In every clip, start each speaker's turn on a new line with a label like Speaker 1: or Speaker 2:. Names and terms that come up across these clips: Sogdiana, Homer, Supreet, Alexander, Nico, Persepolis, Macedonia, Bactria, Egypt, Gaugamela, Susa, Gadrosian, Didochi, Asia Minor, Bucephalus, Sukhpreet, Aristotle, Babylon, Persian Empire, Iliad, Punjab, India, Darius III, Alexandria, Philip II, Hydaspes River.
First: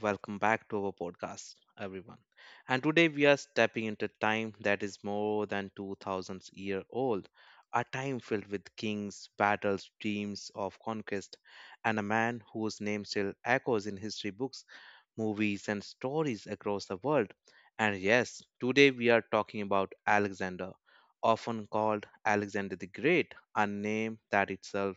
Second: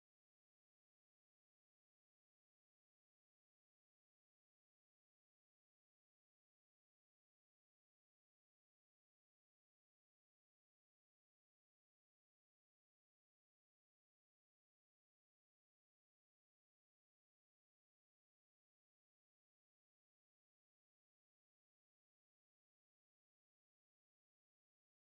Speaker 1: welcome back to our podcast, everyone. And today we are stepping into time that is more than 2000 year old, a time filled with kings, battles, dreams of conquest, and a man whose name still echoes in history books, movies, and stories across the world. And yes, today we are talking about Alexander, often called Alexander the Great, a name that itself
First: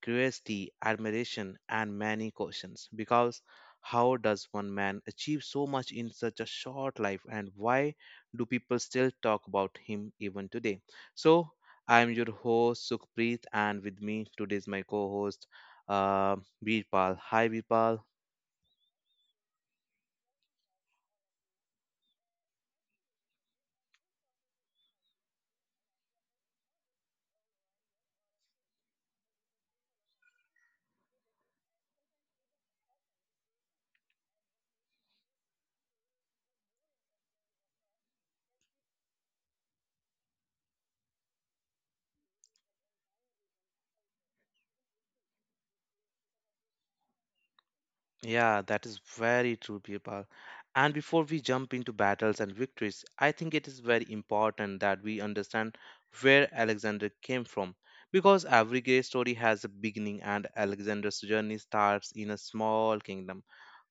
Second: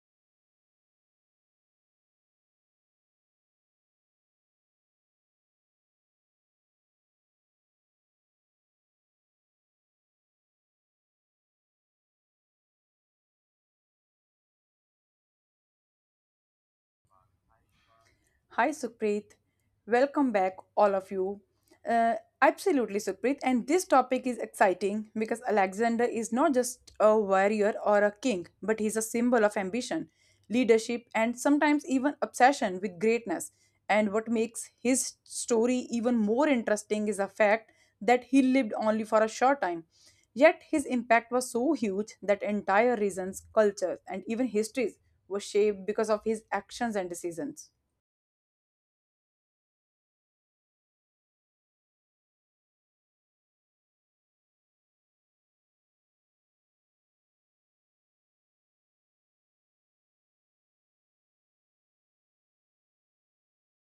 Speaker 1: curiosity, admiration, and many questions. Because how does one man achieve so much in such a short life, and why do people still talk about him even today? So, I am your host Sukhpreet, and with me today is my co host uh, Veerpal. Hi, Veerpal.
Speaker 2: Hi, Supreet. Welcome back, all of you. Uh, Absolutely, Supreet. And this topic is exciting because Alexander is not just a warrior or a king, but he's a symbol of ambition, leadership, and sometimes even obsession with greatness. And what makes his story even more interesting is the fact that he lived only for a short time. Yet his impact was so huge that entire regions, cultures, and even histories were shaped because of his actions and decisions.
Speaker 1: Yeah, that is very true, Birpal. And before we jump into battles and victories, I think it is very important that we understand where Alexander came from. Because every great story has a beginning, and Alexander's journey starts in a small kingdom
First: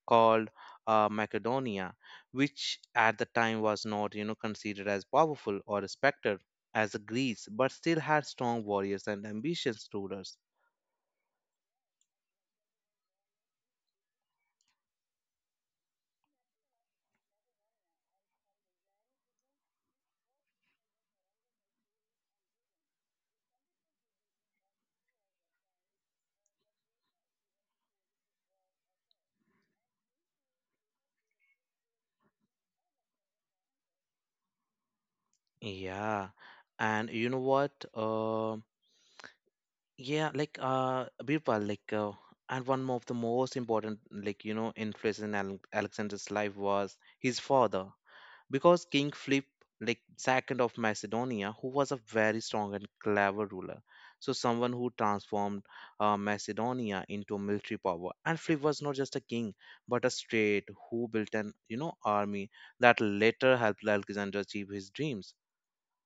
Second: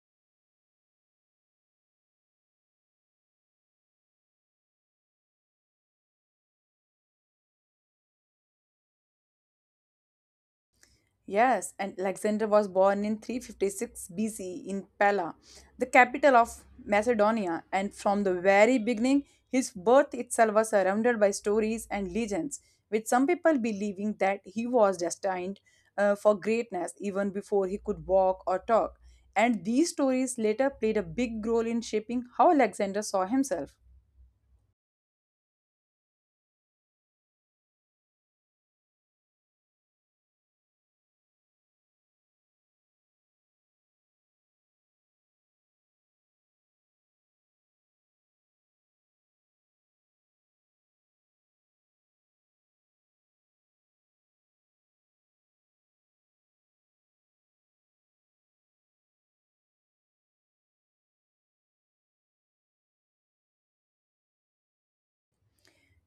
Speaker 1: called Macedonia, which at the time was not, you know, considered as powerful or respected as Greece, but still had strong warriors and ambitious rulers.
Speaker 2: Yes, and Alexander was born in 356 BC in Pella, the capital of Macedonia, and from the very beginning, his birth itself was surrounded by stories and legends, with some people believing that he was destined for greatness even before he could walk or talk. And these stories later played a big role in shaping how Alexander saw himself.
Speaker 1: Yeah, and you know what? Birpal, and one of the most important like you know influence in Alexander's life was his father because King Philip like second of Macedonia who was a very strong and clever ruler, so someone who transformed Macedonia into a military power. And Philip was not just a king but a state who built an you know army that later helped Alexander achieve his dreams.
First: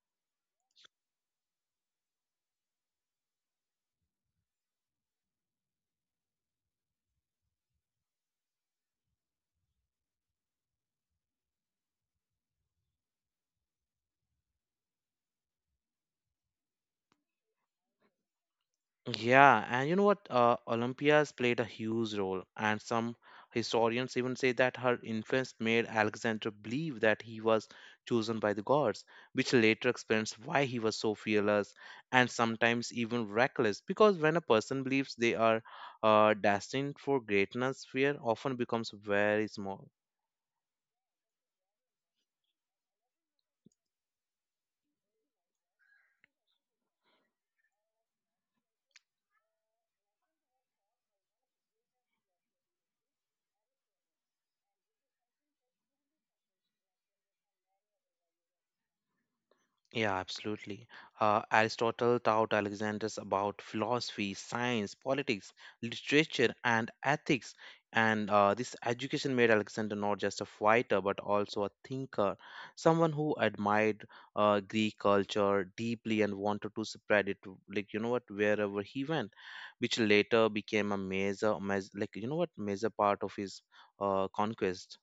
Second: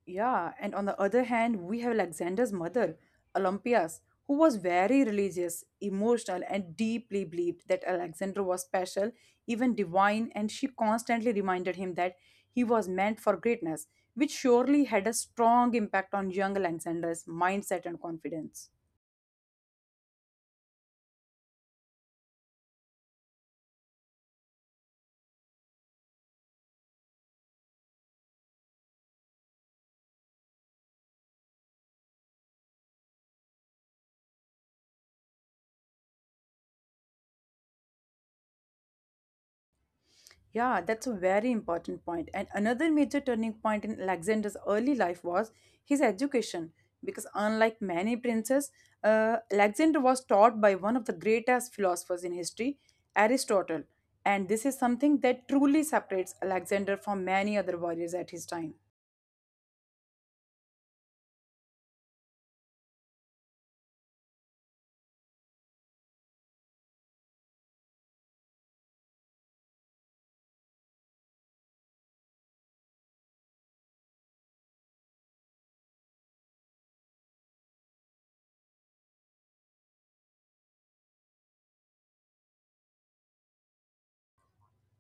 Speaker 2: Yeah, and on the other hand, we have Alexander's mother, Olympias, who was very religious, emotional, and deeply believed that Alexander was special, even divine, and she constantly reminded him that he was meant for greatness, which surely had a strong impact on young Alexander's mindset and confidence.
Speaker 1: Yeah, and you know what? Olympias played a huge role, and some historians even say that her influence made Alexander believe that he was chosen by the gods, which later explains why he was so fearless and sometimes even reckless. Because when a person believes they are destined for greatness, fear often becomes very small.
Speaker 2: Yeah, that's a very important point. And another major turning point in Alexander's early life was his education, because unlike many princes, Alexander was taught by one of the greatest philosophers in history, Aristotle. And this is something that truly separates Alexander from many other warriors at his time.
Speaker 1: Yeah, absolutely. Aristotle taught Alexander's about philosophy, science, politics, literature, and ethics. And this education made Alexander not just a fighter, but also a thinker, someone who admired Greek culture deeply and wanted to spread it, to, like you know what, wherever he went, which later became a major, major like you know what, major part of his conquest.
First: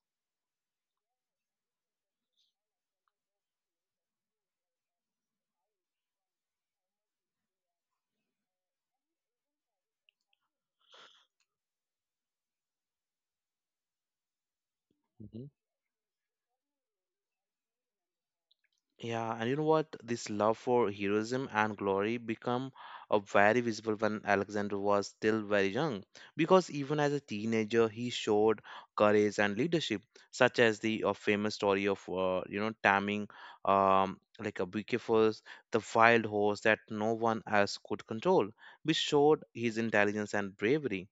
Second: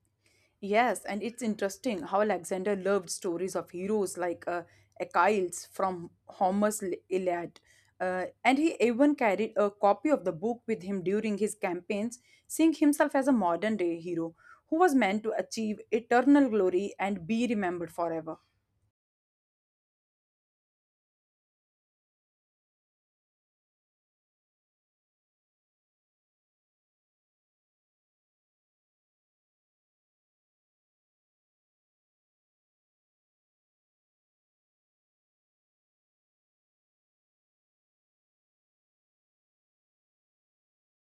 Speaker 2: Yes, and it's interesting how Alexander loved stories of heroes like Achilles from Homer's Iliad. And he even carried a copy of the book with him during his campaigns, seeing himself as a modern day hero who was meant to
Speaker 1: Mm-hmm.
Speaker 2: achieve eternal glory and be remembered forever.
Speaker 1: Yeah, and you know what? This love for heroism and glory become a very visible when Alexander was still very young, because even as a teenager, he showed courage and leadership, such as the famous story of you know taming like a Bucephalus, the wild horse that no one else could control, which showed his intelligence and bravery.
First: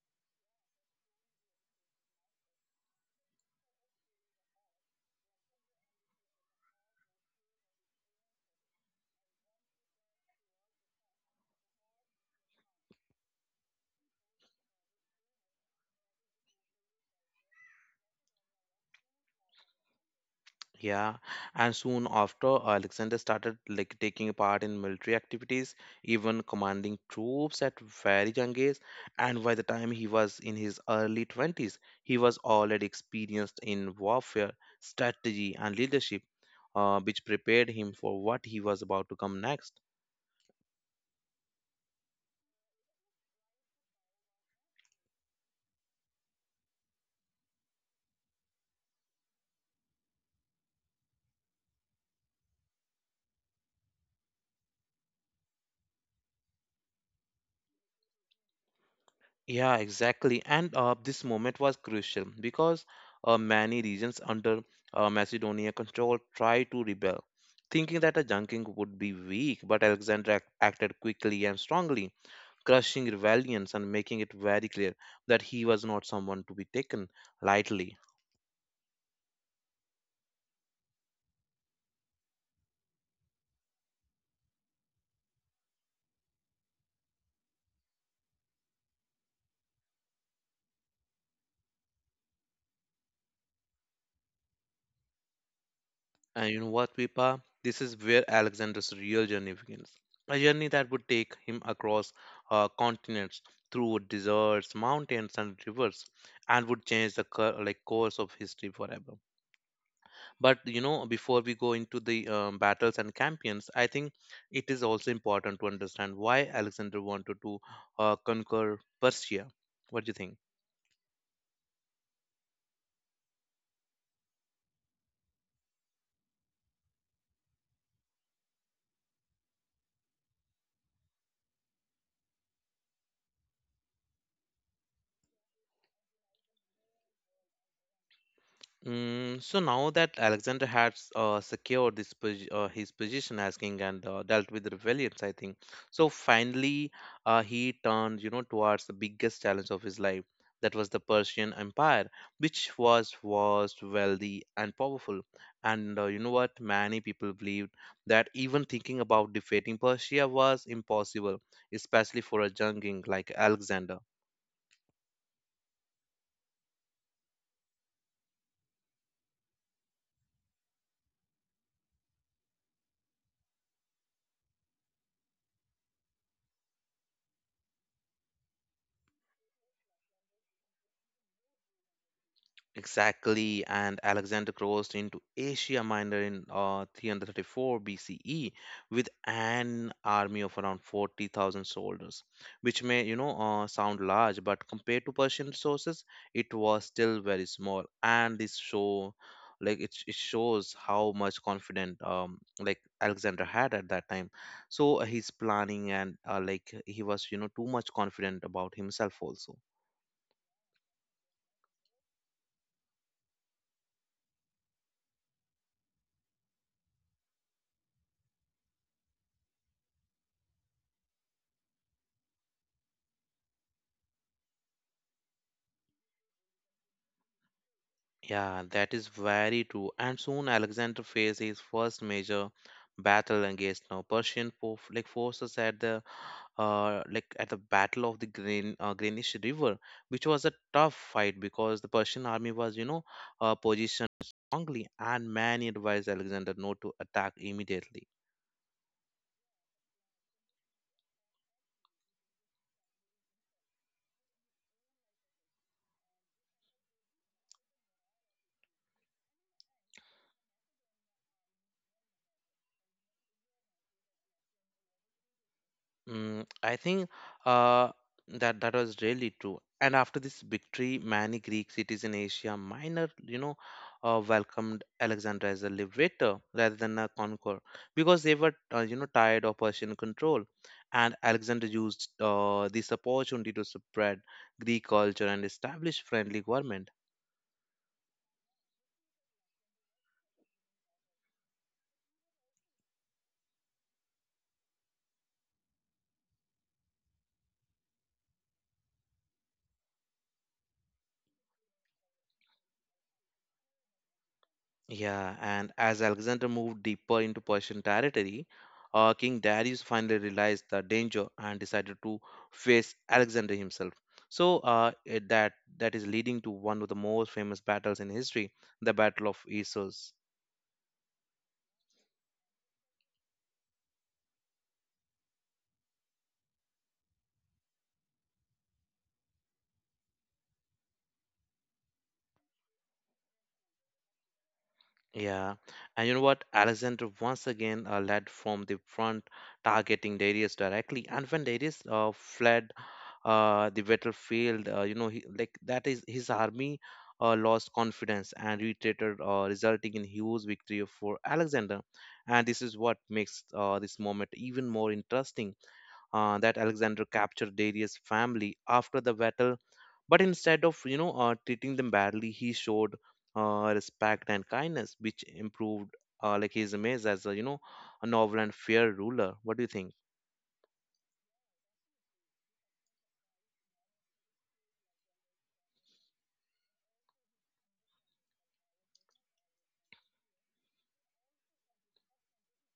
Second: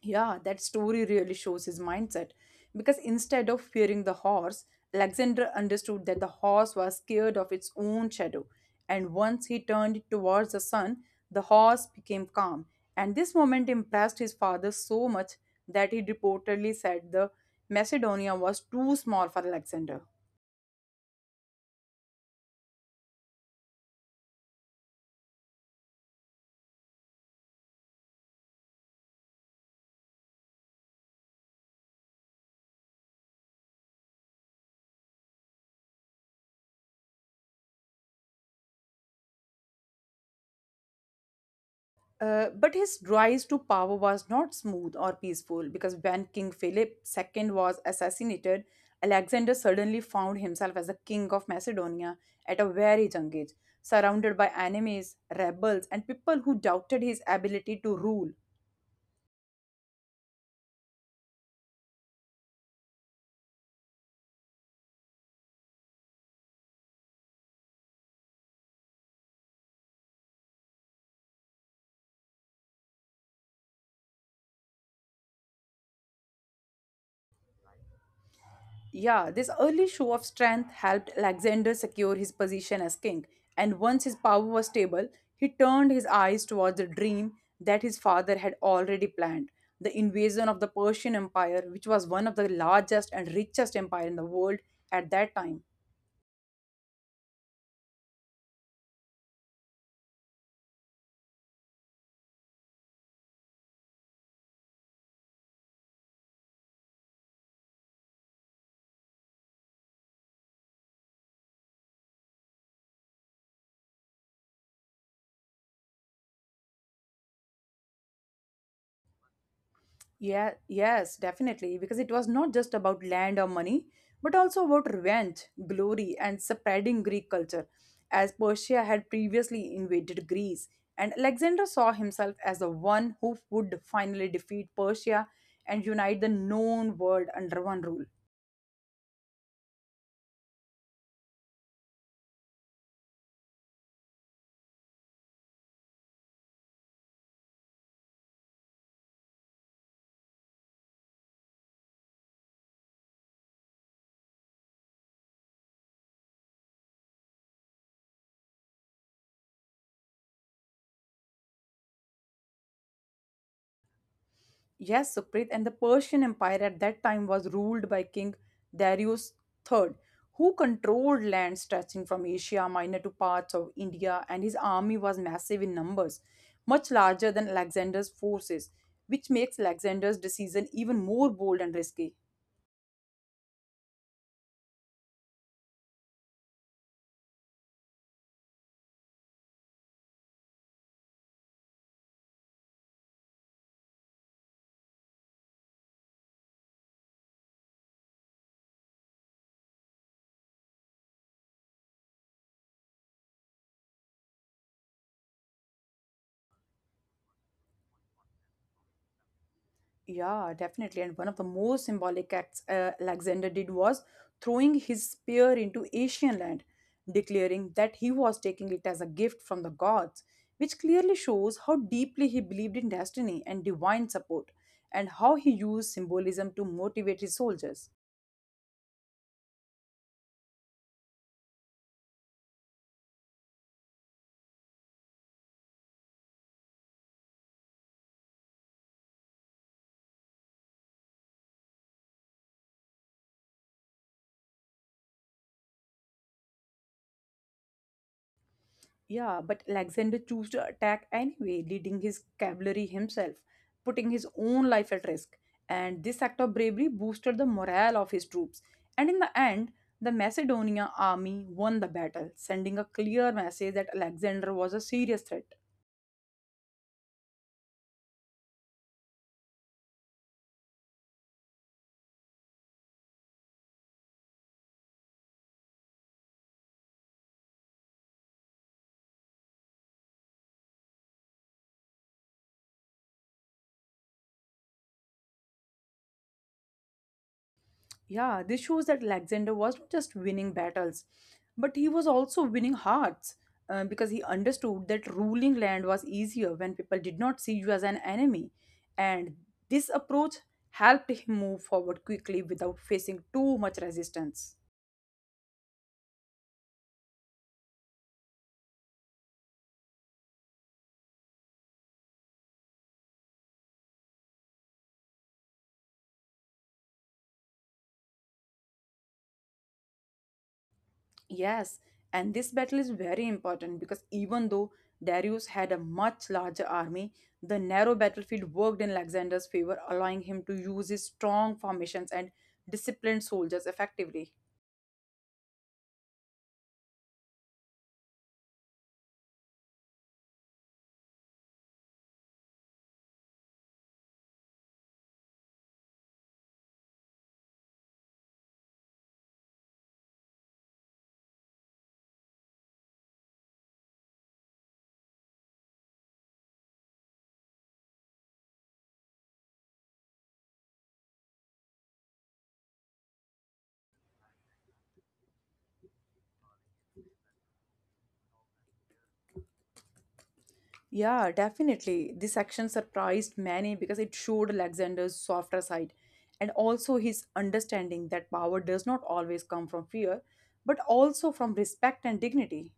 Speaker 2: Yeah, that story really shows his mindset because instead of fearing the horse, Alexander understood that the horse was scared of its own shadow. And once he turned it towards the sun, the horse became calm. And this moment impressed his father so much that he reportedly said the Macedonia was too small for Alexander.
Speaker 1: Yeah, and soon after, Alexander started like taking part in military activities, even commanding troops at very young age. And by the time he was in his early 20s, he was already experienced in warfare, strategy, and leadership, which prepared him for what he was about to come next.
Speaker 2: But his rise to power was not smooth or peaceful because when King Philip II was assassinated, Alexander suddenly found himself as the king of Macedonia at a very young age, surrounded by enemies, rebels, and people who doubted his ability to rule.
Speaker 1: Yeah, exactly. And this moment was crucial because many regions under Macedonia control tried to rebel, thinking that a junking would be weak. But Alexander acted quickly and strongly, crushing rebellions and making it very clear that he was not someone to be taken lightly.
Speaker 2: Yeah, this early show of strength helped Alexander secure his position as king, and once his power was stable, he turned his eyes towards the dream that his father had already planned the invasion of the Persian Empire, which was one of the largest and richest empire in the world at that time.
Speaker 1: And you know what, Vipa? This is where Alexander's real journey begins. A journey that would take him across continents, through deserts, mountains, and rivers, and would change the course of history forever. But you know, before we go into the battles and campaigns, I think it is also important to understand why Alexander wanted to conquer Persia. What do you think?
Speaker 2: Yeah, yes, definitely. Because it was not just about land or money, but also about revenge, glory, and spreading Greek culture, as Persia had previously invaded Greece. And Alexander saw himself as the one who would finally defeat Persia and unite the known world under one rule.
Speaker 1: Mm, so now that Alexander has secured this his position as king and dealt with the rebellions, I think. So finally, he turned, you know, towards the biggest challenge of his life. That was the Persian Empire, which was vast, wealthy, and powerful. And you know what? Many people believed that even thinking about defeating Persia was impossible, especially for a young king like Alexander.
Speaker 2: Yes, Supreet, and the Persian Empire at that time was ruled by King Darius III, who controlled land stretching from Asia Minor to parts of India, and his army was massive in numbers, much larger than Alexander's forces, which makes Alexander's decision even more bold and risky.
Speaker 1: Exactly, and Alexander crossed into Asia Minor in 334 BCE with an army of around 40,000 soldiers, which may, you know, sound large, but compared to Persian resources, it was still very small. And this show, like, it shows how much confident, like Alexander had at that time. So he's planning and like he was, you know, too much confident about himself also.
Speaker 2: Yeah, definitely. And one of the most symbolic acts Alexander did was throwing his spear into Asian land, declaring that he was taking it as a gift from the gods, which clearly shows how deeply he believed in destiny and divine support, and how he used symbolism to motivate his soldiers.
Speaker 1: Yeah, that is very true. And soon Alexander faced his first major battle against now Persian forces at the like at the Battle of the Greenish River, which was a tough fight because the Persian army was you know positioned strongly, and many advised Alexander not to attack immediately.
Speaker 2: Yeah, but Alexander chose to attack anyway, leading his cavalry himself, putting his own life at risk. And this act of bravery boosted the morale of his troops. And in the end, the Macedonia army won the battle, sending a clear message that Alexander was a serious threat.
Speaker 1: Mm, I think uh, that was really true. And after this victory, many Greek cities in Asia Minor, you know, welcomed Alexander as a liberator rather than a conqueror because they were, you know, tired of Persian control. And Alexander used this opportunity to spread Greek culture and establish friendly government.
Speaker 2: Yeah, this shows that Alexander was not just winning battles, but he was also winning hearts because he understood that ruling land was easier when people did not see you as an enemy. And this approach helped him move forward quickly without facing too much resistance.
Speaker 1: Yeah, and as Alexander moved deeper into Persian territory, King Darius finally realized the danger and decided to face Alexander himself. So that is leading to one of the most famous battles in history, the Battle of Issus.
Speaker 2: Yes, and this battle is very important because even though Darius had a much larger army, the narrow battlefield worked in Alexander's favor, allowing him to use his strong formations and disciplined soldiers effectively.
Speaker 1: Yeah, and you know what? Alexander once again led from the front, targeting Darius directly. And when Darius fled the battlefield. You know, he, like that is his army lost confidence and retreated, resulting in huge victory for Alexander. And this is what makes this moment even more interesting. That Alexander captured Darius' family after the battle, but instead of you know treating them badly, he showed respect and kindness, which improved like his image as a you know a novel and fair ruler. What do you think?
Speaker 2: Yeah, definitely. This action surprised many because it showed Alexander's softer side and also his understanding that power does not always come from fear, but also from respect and dignity.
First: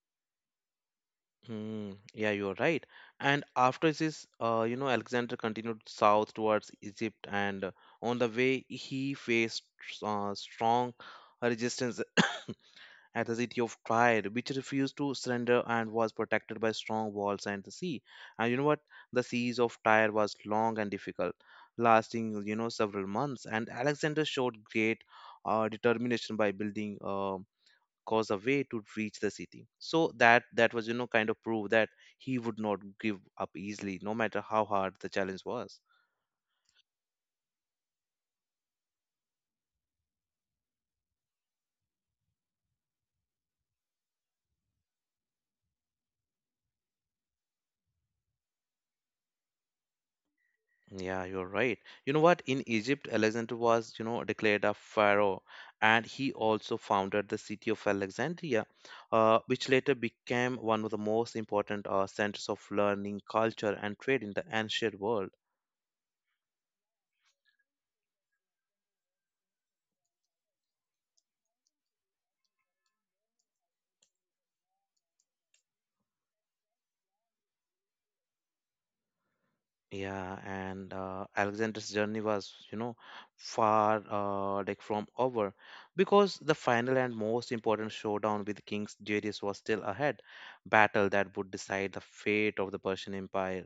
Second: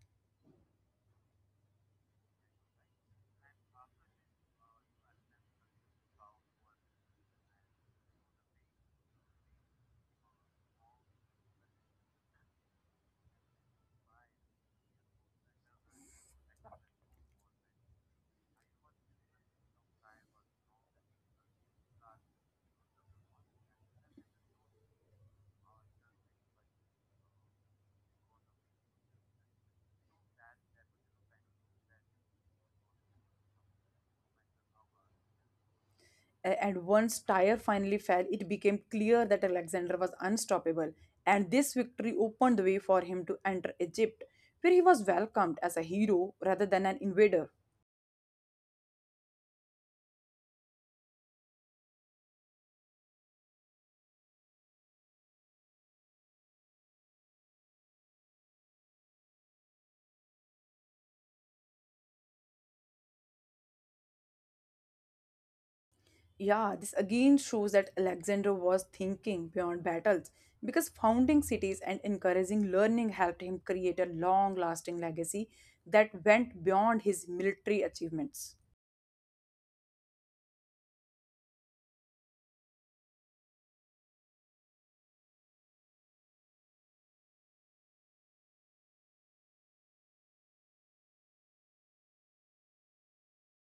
Speaker 1: Mm, yeah, you're right. And after this, you know, Alexander continued south towards Egypt, and on the way, he faced strong resistance at the city of Tyre, which refused to surrender and was protected by strong walls and the sea. And you know what? The siege of Tyre was long and difficult, lasting, you know, several months. And Alexander showed great determination by building cause a way to reach the city, so that that was you know kind of proof that he would not give up easily, no matter how hard the challenge was.
Speaker 2: And once Tyre finally fell, it became clear that Alexander was unstoppable, and this victory opened the way for him to enter Egypt, where he was welcomed as a hero rather than an invader.
Speaker 1: Yeah, you're right. You know what, in Egypt Alexander was you know declared a pharaoh, and he also founded the city of Alexandria, which later became one of the most important centers of learning, culture, and trade in the ancient world.
Speaker 2: Yeah, this again shows that Alexander was thinking beyond battles because founding cities and encouraging learning helped him create a long lasting legacy that went beyond his military achievements.
Speaker 1: Yeah, and Alexander's journey was, you know, far from over, because the final and most important showdown with King Darius was still ahead, battle that would decide the fate of the Persian Empire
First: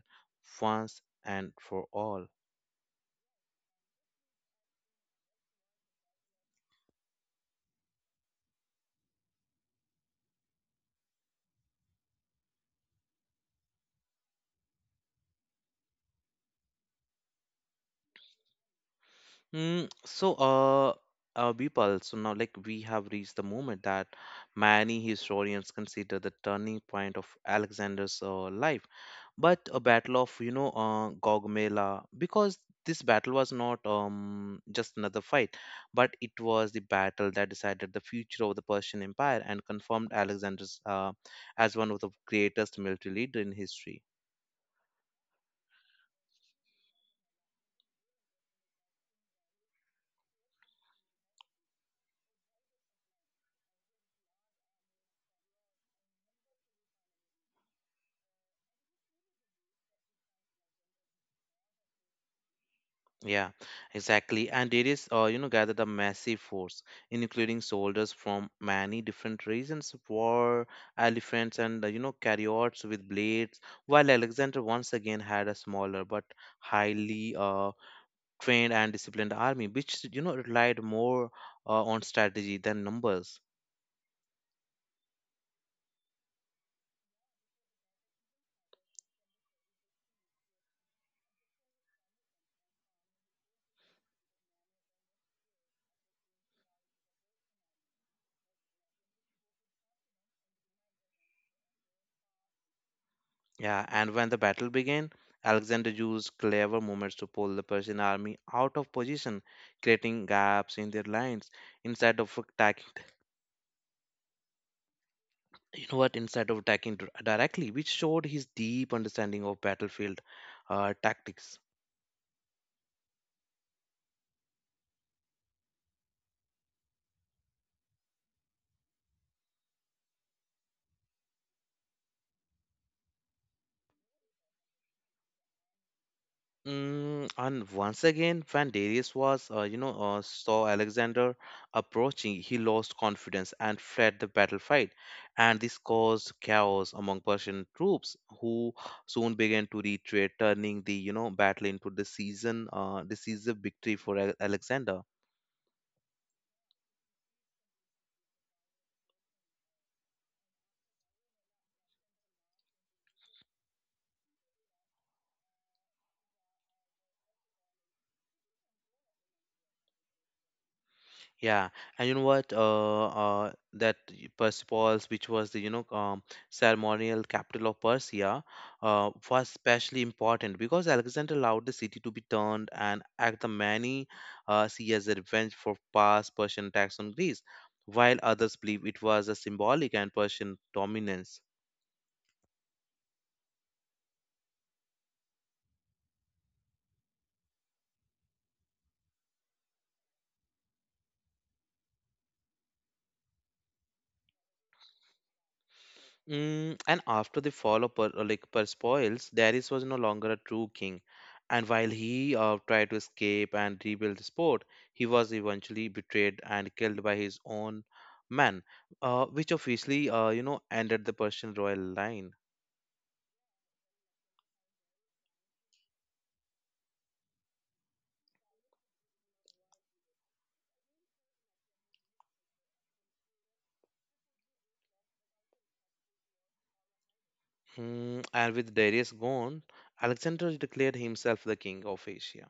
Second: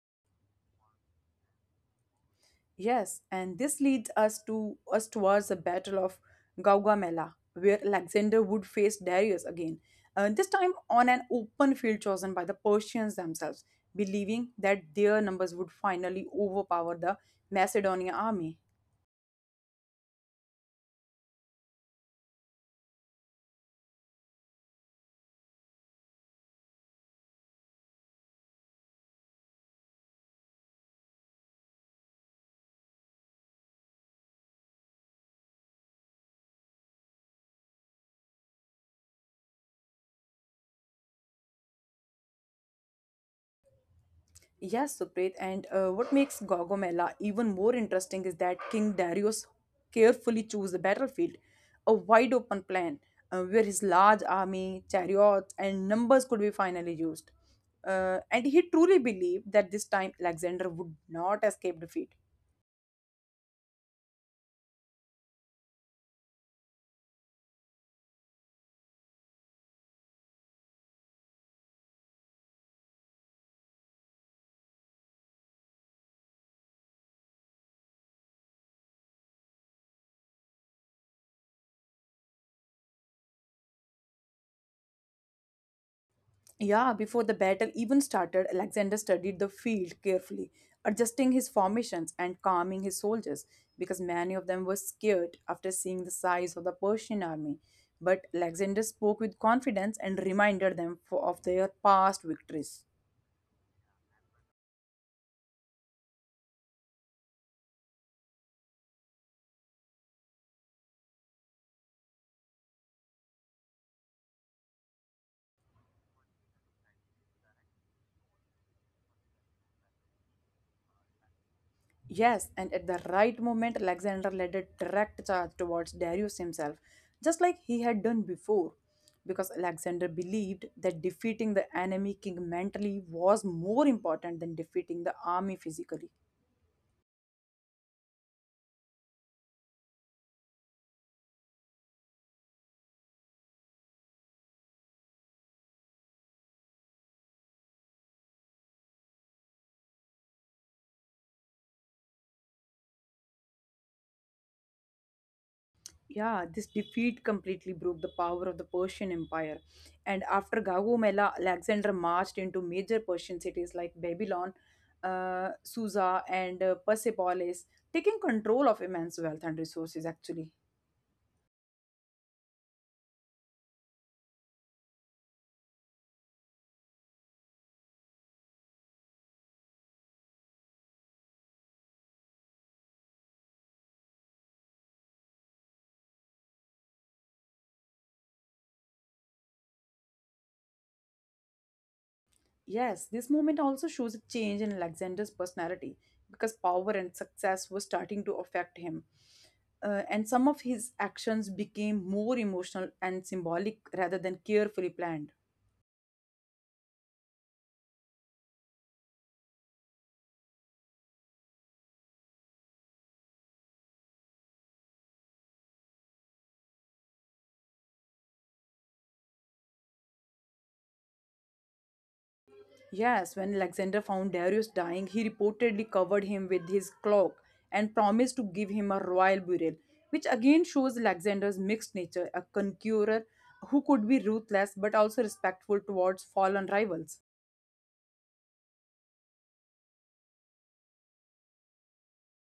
Speaker 1: once and for all.
Speaker 2: Yes, and this leads us to us towards the Battle of Gaugamela, where Alexander would face Darius again, this time on an open field chosen by the Persians themselves, believing that their numbers would finally overpower the Macedonian army.
Speaker 1: So, people, so now like we have reached the moment that many historians consider the turning point of Alexander's life, but a battle of you know Gaugamela, because this battle was not just another fight, but it was the battle that decided the future of the Persian Empire and confirmed Alexander's as one of the greatest military leader in history.
Speaker 2: Yes, Supreet. And what makes Gogomela even more interesting is that King Darius carefully chose the battlefield, a wide open plan where his large army, chariots, and numbers could be finally used. And he truly believed that this time Alexander would not escape defeat.
Speaker 1: Yeah, exactly. And Darius, you know, gathered a massive force, including soldiers from many different regions, war elephants, and you know chariots with blades, while Alexander once again had a smaller but highly trained and disciplined army, which you know relied more on strategy than numbers.
Speaker 2: Yeah, before the battle even started, Alexander studied the field carefully, adjusting his formations and calming his soldiers because many of them were scared after seeing the size of the Persian army. But Alexander spoke with confidence and reminded them for, of their past victories.
Speaker 1: Yeah, and when the battle began, Alexander used clever movements to pull the Persian army out of position, creating gaps in their lines instead of attacking. You know what? Instead of attacking directly, which showed his deep understanding of battlefield tactics.
Speaker 2: Yes, and at the right moment, Alexander led a direct charge towards Darius himself, just like he had done before, because Alexander believed that defeating the enemy king mentally was more important than defeating the army physically.
Speaker 1: Mm, and once again, when Darius was, saw Alexander approaching, he lost confidence and fled the battlefield, and this caused chaos among Persian troops, who soon began to retreat, turning the, you know, battle into the season, decisive victory for Alexander.
Speaker 2: Yeah, this defeat completely broke the power of the Persian Empire. And after Gaugamela, Alexander marched into major Persian cities like Babylon, Susa, and Persepolis, taking control of immense wealth and resources actually.
Speaker 1: Yeah, and you know what? Persepolis, which was the you know ceremonial capital of Persia, was especially important because Alexander allowed the city to be turned and act the many see as a revenge for past Persian attacks on Greece, while others believe it was a symbolic and Persian dominance.
Speaker 2: Yes, this movement also shows a change in Alexander's personality because power and success were starting to affect him. And some of his actions became more emotional and symbolic rather than carefully planned.
Speaker 1: Mm, and after the fall of Persepolis, Darius was no longer a true king, and while he tried to escape and rebuild the sport, he was eventually betrayed and killed by his own men, which officially you know ended the Persian royal line.
Speaker 2: Yes, when Alexander found Darius dying, he reportedly covered him with his cloak and promised to give him a royal burial, which again shows Alexander's mixed nature, a conqueror who could be ruthless but also respectful towards fallen rivals.
Speaker 1: And with Darius gone, Alexander declared himself the king of Asia.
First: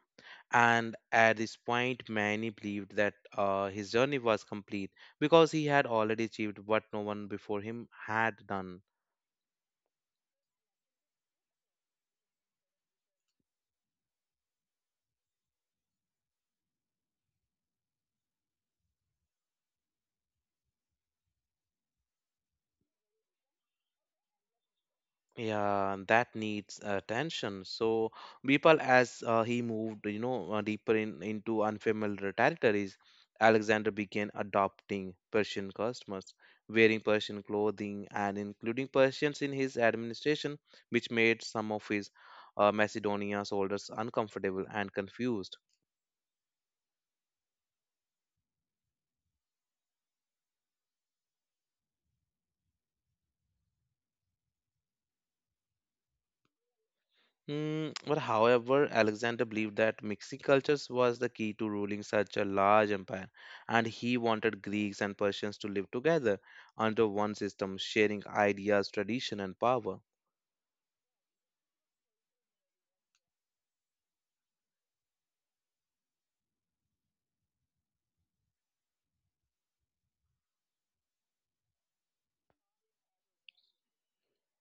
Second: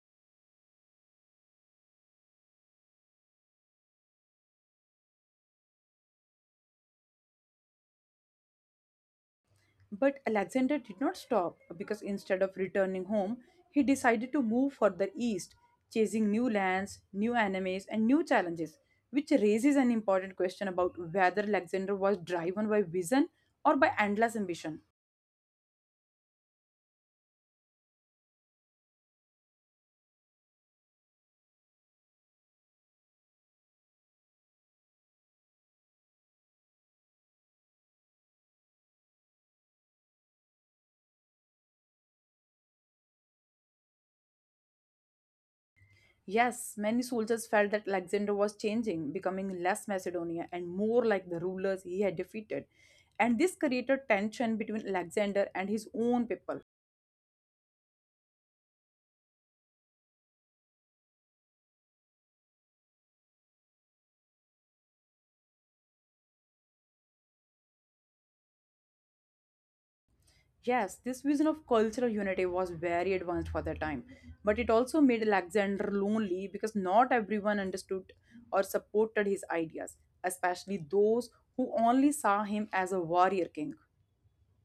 Speaker 1: And at this point, many believed that his journey was complete because he had already achieved what no one before him had done.
Speaker 2: But Alexander did not stop because instead of returning home, he decided to move further east, chasing new lands, new enemies, and new challenges, which raises an important question about whether Alexander was driven by vision or by endless ambition.
Speaker 1: Yeah, that needs attention. So Bipal, as he moved, you know, into unfamiliar territories, Alexander began adopting Persian customers, wearing Persian clothing and including Persians in his administration, which made some of his Macedonia soldiers uncomfortable and confused.
Speaker 2: Yes, many soldiers felt that Alexander was changing, becoming less Macedonia and more like the rulers he had defeated. And this created tension between Alexander and his own people.
Speaker 1: Mm, but however, Alexander believed that mixing cultures was the key to ruling such a large empire, and he wanted Greeks and Persians to live together under one system, sharing ideas, tradition, and power.
Speaker 2: Yes, this vision of cultural unity was very advanced for the time, but it also made Alexander lonely because not everyone understood or supported his ideas, especially those who only saw him as a warrior king.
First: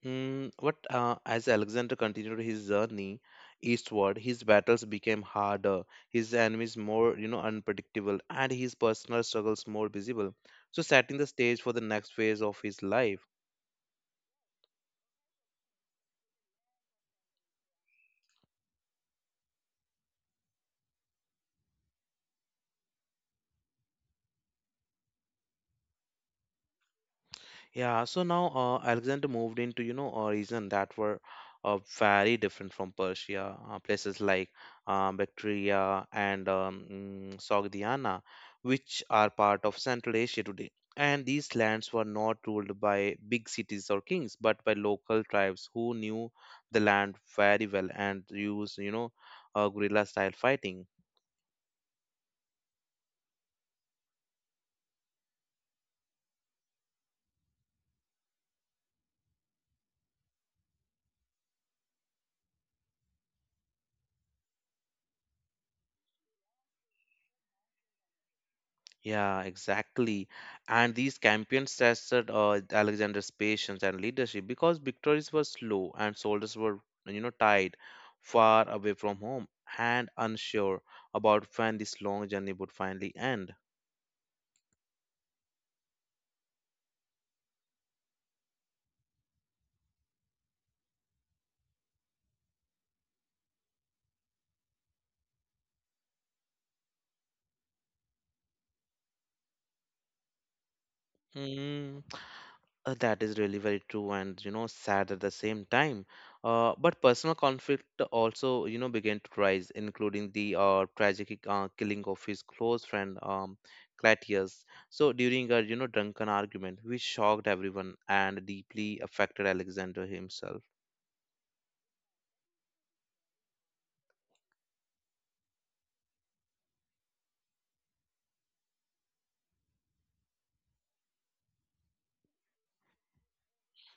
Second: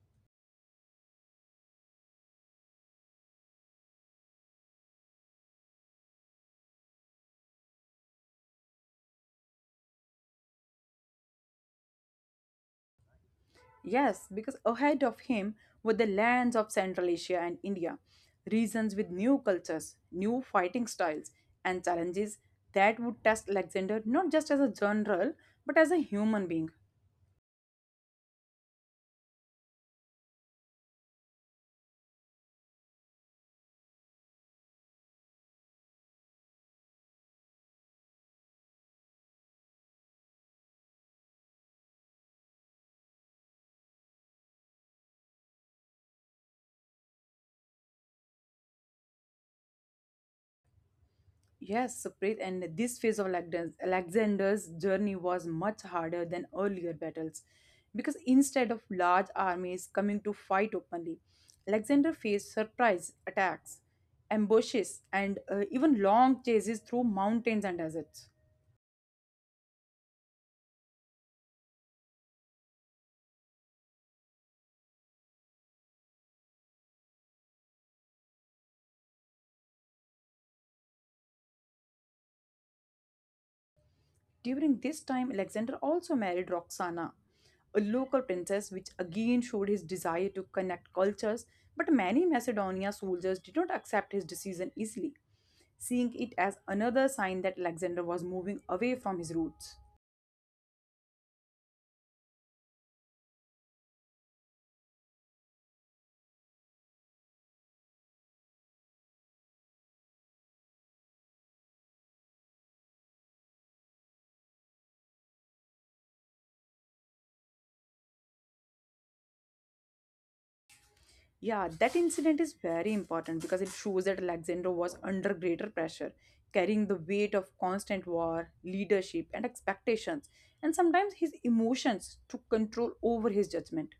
Speaker 1: But as Alexander continued his journey eastward, his battles became harder, his enemies more, you know, unpredictable, and his personal struggles more visible, so setting the stage for the next phase of his life.
Speaker 2: Yes, because ahead of him were the lands of Central Asia and India, regions with new cultures, new fighting styles, and challenges that would test Alexander not just as a general but as a human being.
Speaker 1: Yeah, so now Alexander moved into, you know, a region that were very different from Persia, places like Bactria and Sogdiana, which are part of Central Asia today. And these lands were not ruled by big cities or kings, but by local tribes who knew the land very well and used, you know, guerrilla style fighting.
Speaker 2: Yes, Supreet, and this phase of Alexander's journey was much harder than earlier battles because instead of large armies coming to fight openly, Alexander faced surprise attacks, ambushes, and even long chases through mountains and deserts.
Speaker 1: Yeah, exactly. And these campaigns tested Alexander's patience and leadership because victories were slow and soldiers were, you know, tied far away from home and unsure about when this long journey would finally end.
Speaker 2: During this time, Alexander also married Roxana, a local princess, which again showed his desire to connect cultures, but many Macedonia soldiers did not accept his decision easily, seeing it as another sign that Alexander was moving away from his roots.
Speaker 1: Mm. That is really very true and you know sad at the same time. But personal conflict also you know began to rise, including the tragic killing of his close friend Clatius. So during a you know drunken argument, which shocked everyone and deeply affected Alexander himself.
Speaker 2: Yeah, that incident is very important because it shows that Alexander was under greater pressure, carrying the weight of constant war, leadership, and expectations, and sometimes his emotions took control over his judgment.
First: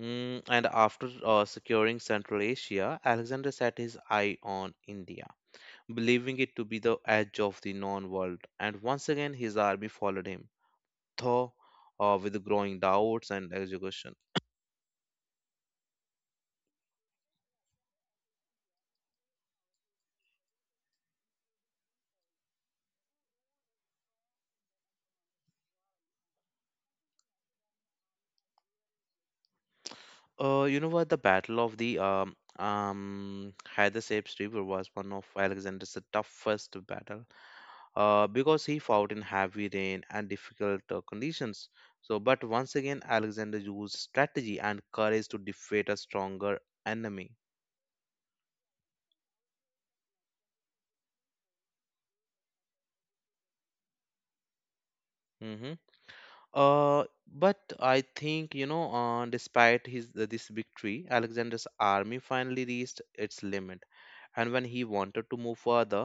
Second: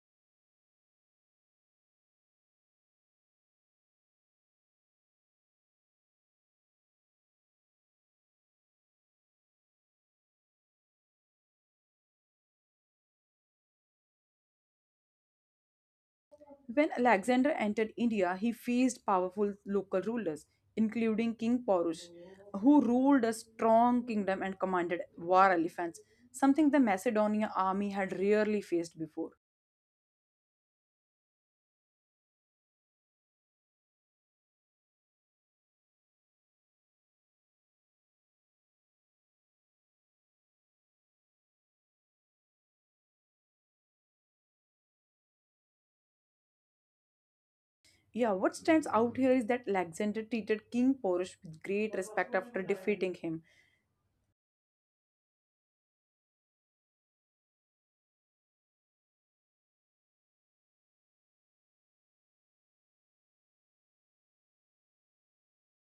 Speaker 1: And after securing Central Asia, Alexander set his eye on India, believing it to be the edge of the known world. And once again, his army followed him though, with growing doubts and execution.
Speaker 2: When Alexander entered India, he faced powerful local rulers, including King Porus, who ruled a strong kingdom and commanded war elephants, something the Macedonian army had rarely faced before.
Speaker 1: You know what? The Battle of the Hydaspes River was one of Alexander's toughest battle because he fought in heavy rain and difficult conditions. So, but once again, Alexander used strategy and courage to defeat a stronger enemy.
Speaker 2: Yeah, what stands out here is that Alexander treated King Porus with great respect after defeating him.
Speaker 1: Hmm. Uh, but I think you know, despite his this victory, Alexander's army finally reached its limit, and when he wanted to move further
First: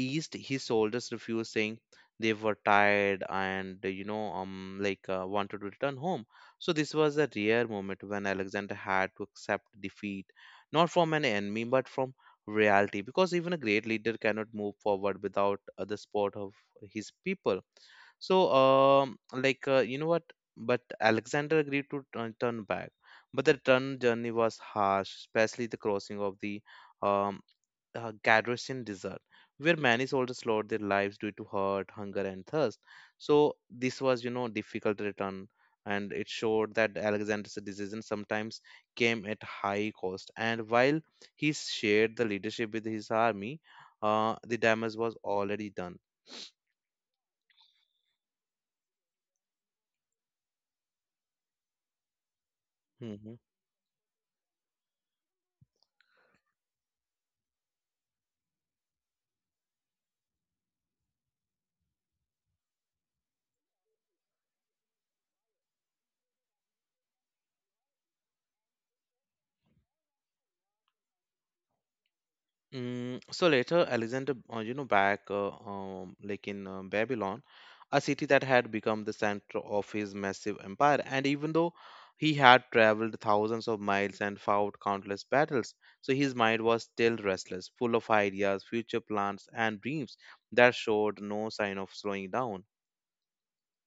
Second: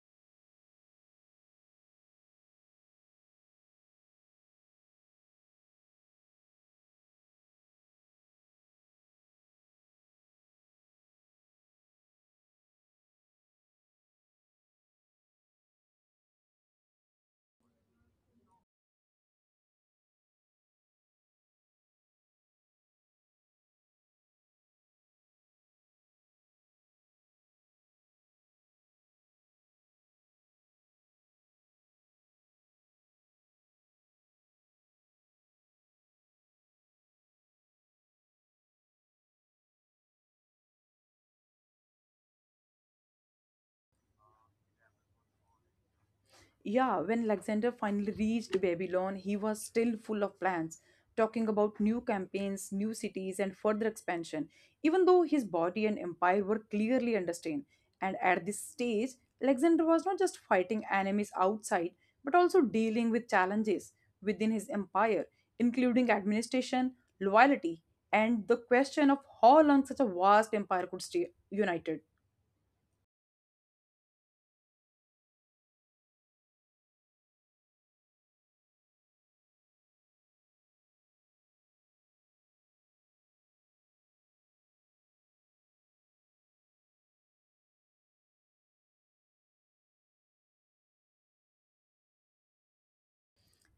Speaker 1: east, his soldiers refused, saying they were tired and you know wanted to return home. So this was a rare moment when Alexander had to accept defeat, not from an enemy but from reality, because even a great leader cannot move forward without the support of his people. So um like uh, you know what, but Alexander agreed to turn back. But the return journey was harsh, especially the crossing of the um, Gadrosian desert, where many soldiers lost their lives due to hurt, hunger, and thirst. So this was, you know, difficult return, and it showed that Alexander's decision sometimes came at high cost. And while he shared the leadership with his army, the damage was already done.
Speaker 2: Yeah, when Alexander finally reached Babylon, he was still full of plans, talking about new campaigns, new
Speaker 1: Hmm, hmm.
Speaker 2: cities, and further expansion, even though his body and empire were clearly understained. And at this stage, Alexander was not just fighting enemies outside, but also dealing with challenges within his empire, including administration, loyalty, and the question of how long such a vast empire could stay united.
Speaker 1: So later, Alexander, you know, back like in Babylon, a city that had become the center of his massive empire. And even though he had traveled thousands of miles and fought countless battles, so his mind was still restless, full of ideas, future plans, and dreams that showed no sign of slowing down.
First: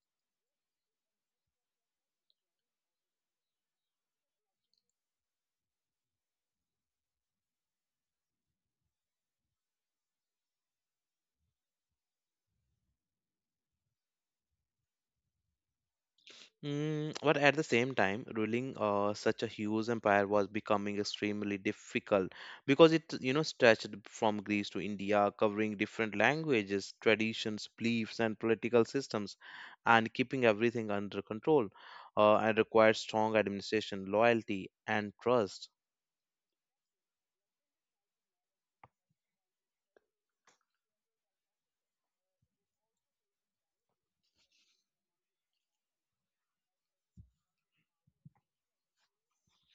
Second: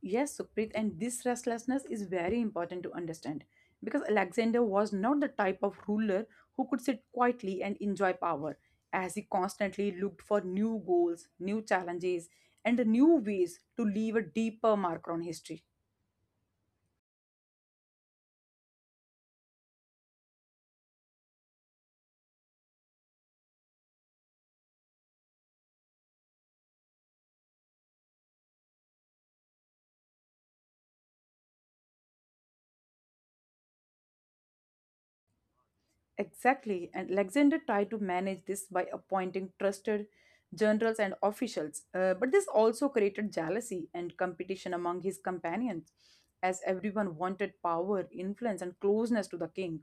Speaker 2: Yes, Sukrit, and this restlessness is very important to understand because Alexander was not the type of ruler who could sit quietly and enjoy power, as he constantly looked for new goals, new challenges, and new ways to leave a deeper mark on history.
Speaker 1: But at the same time, ruling such a huge empire was becoming extremely difficult because it, you know, stretched from Greece to India, covering different languages, traditions, beliefs, and political systems, and keeping everything under control. And required strong administration, loyalty, and trust.
Speaker 2: Exactly, and Alexander tried to manage this by appointing trusted generals and officials, but this also created jealousy and competition among his companions, as everyone wanted power, influence, and closeness to the king.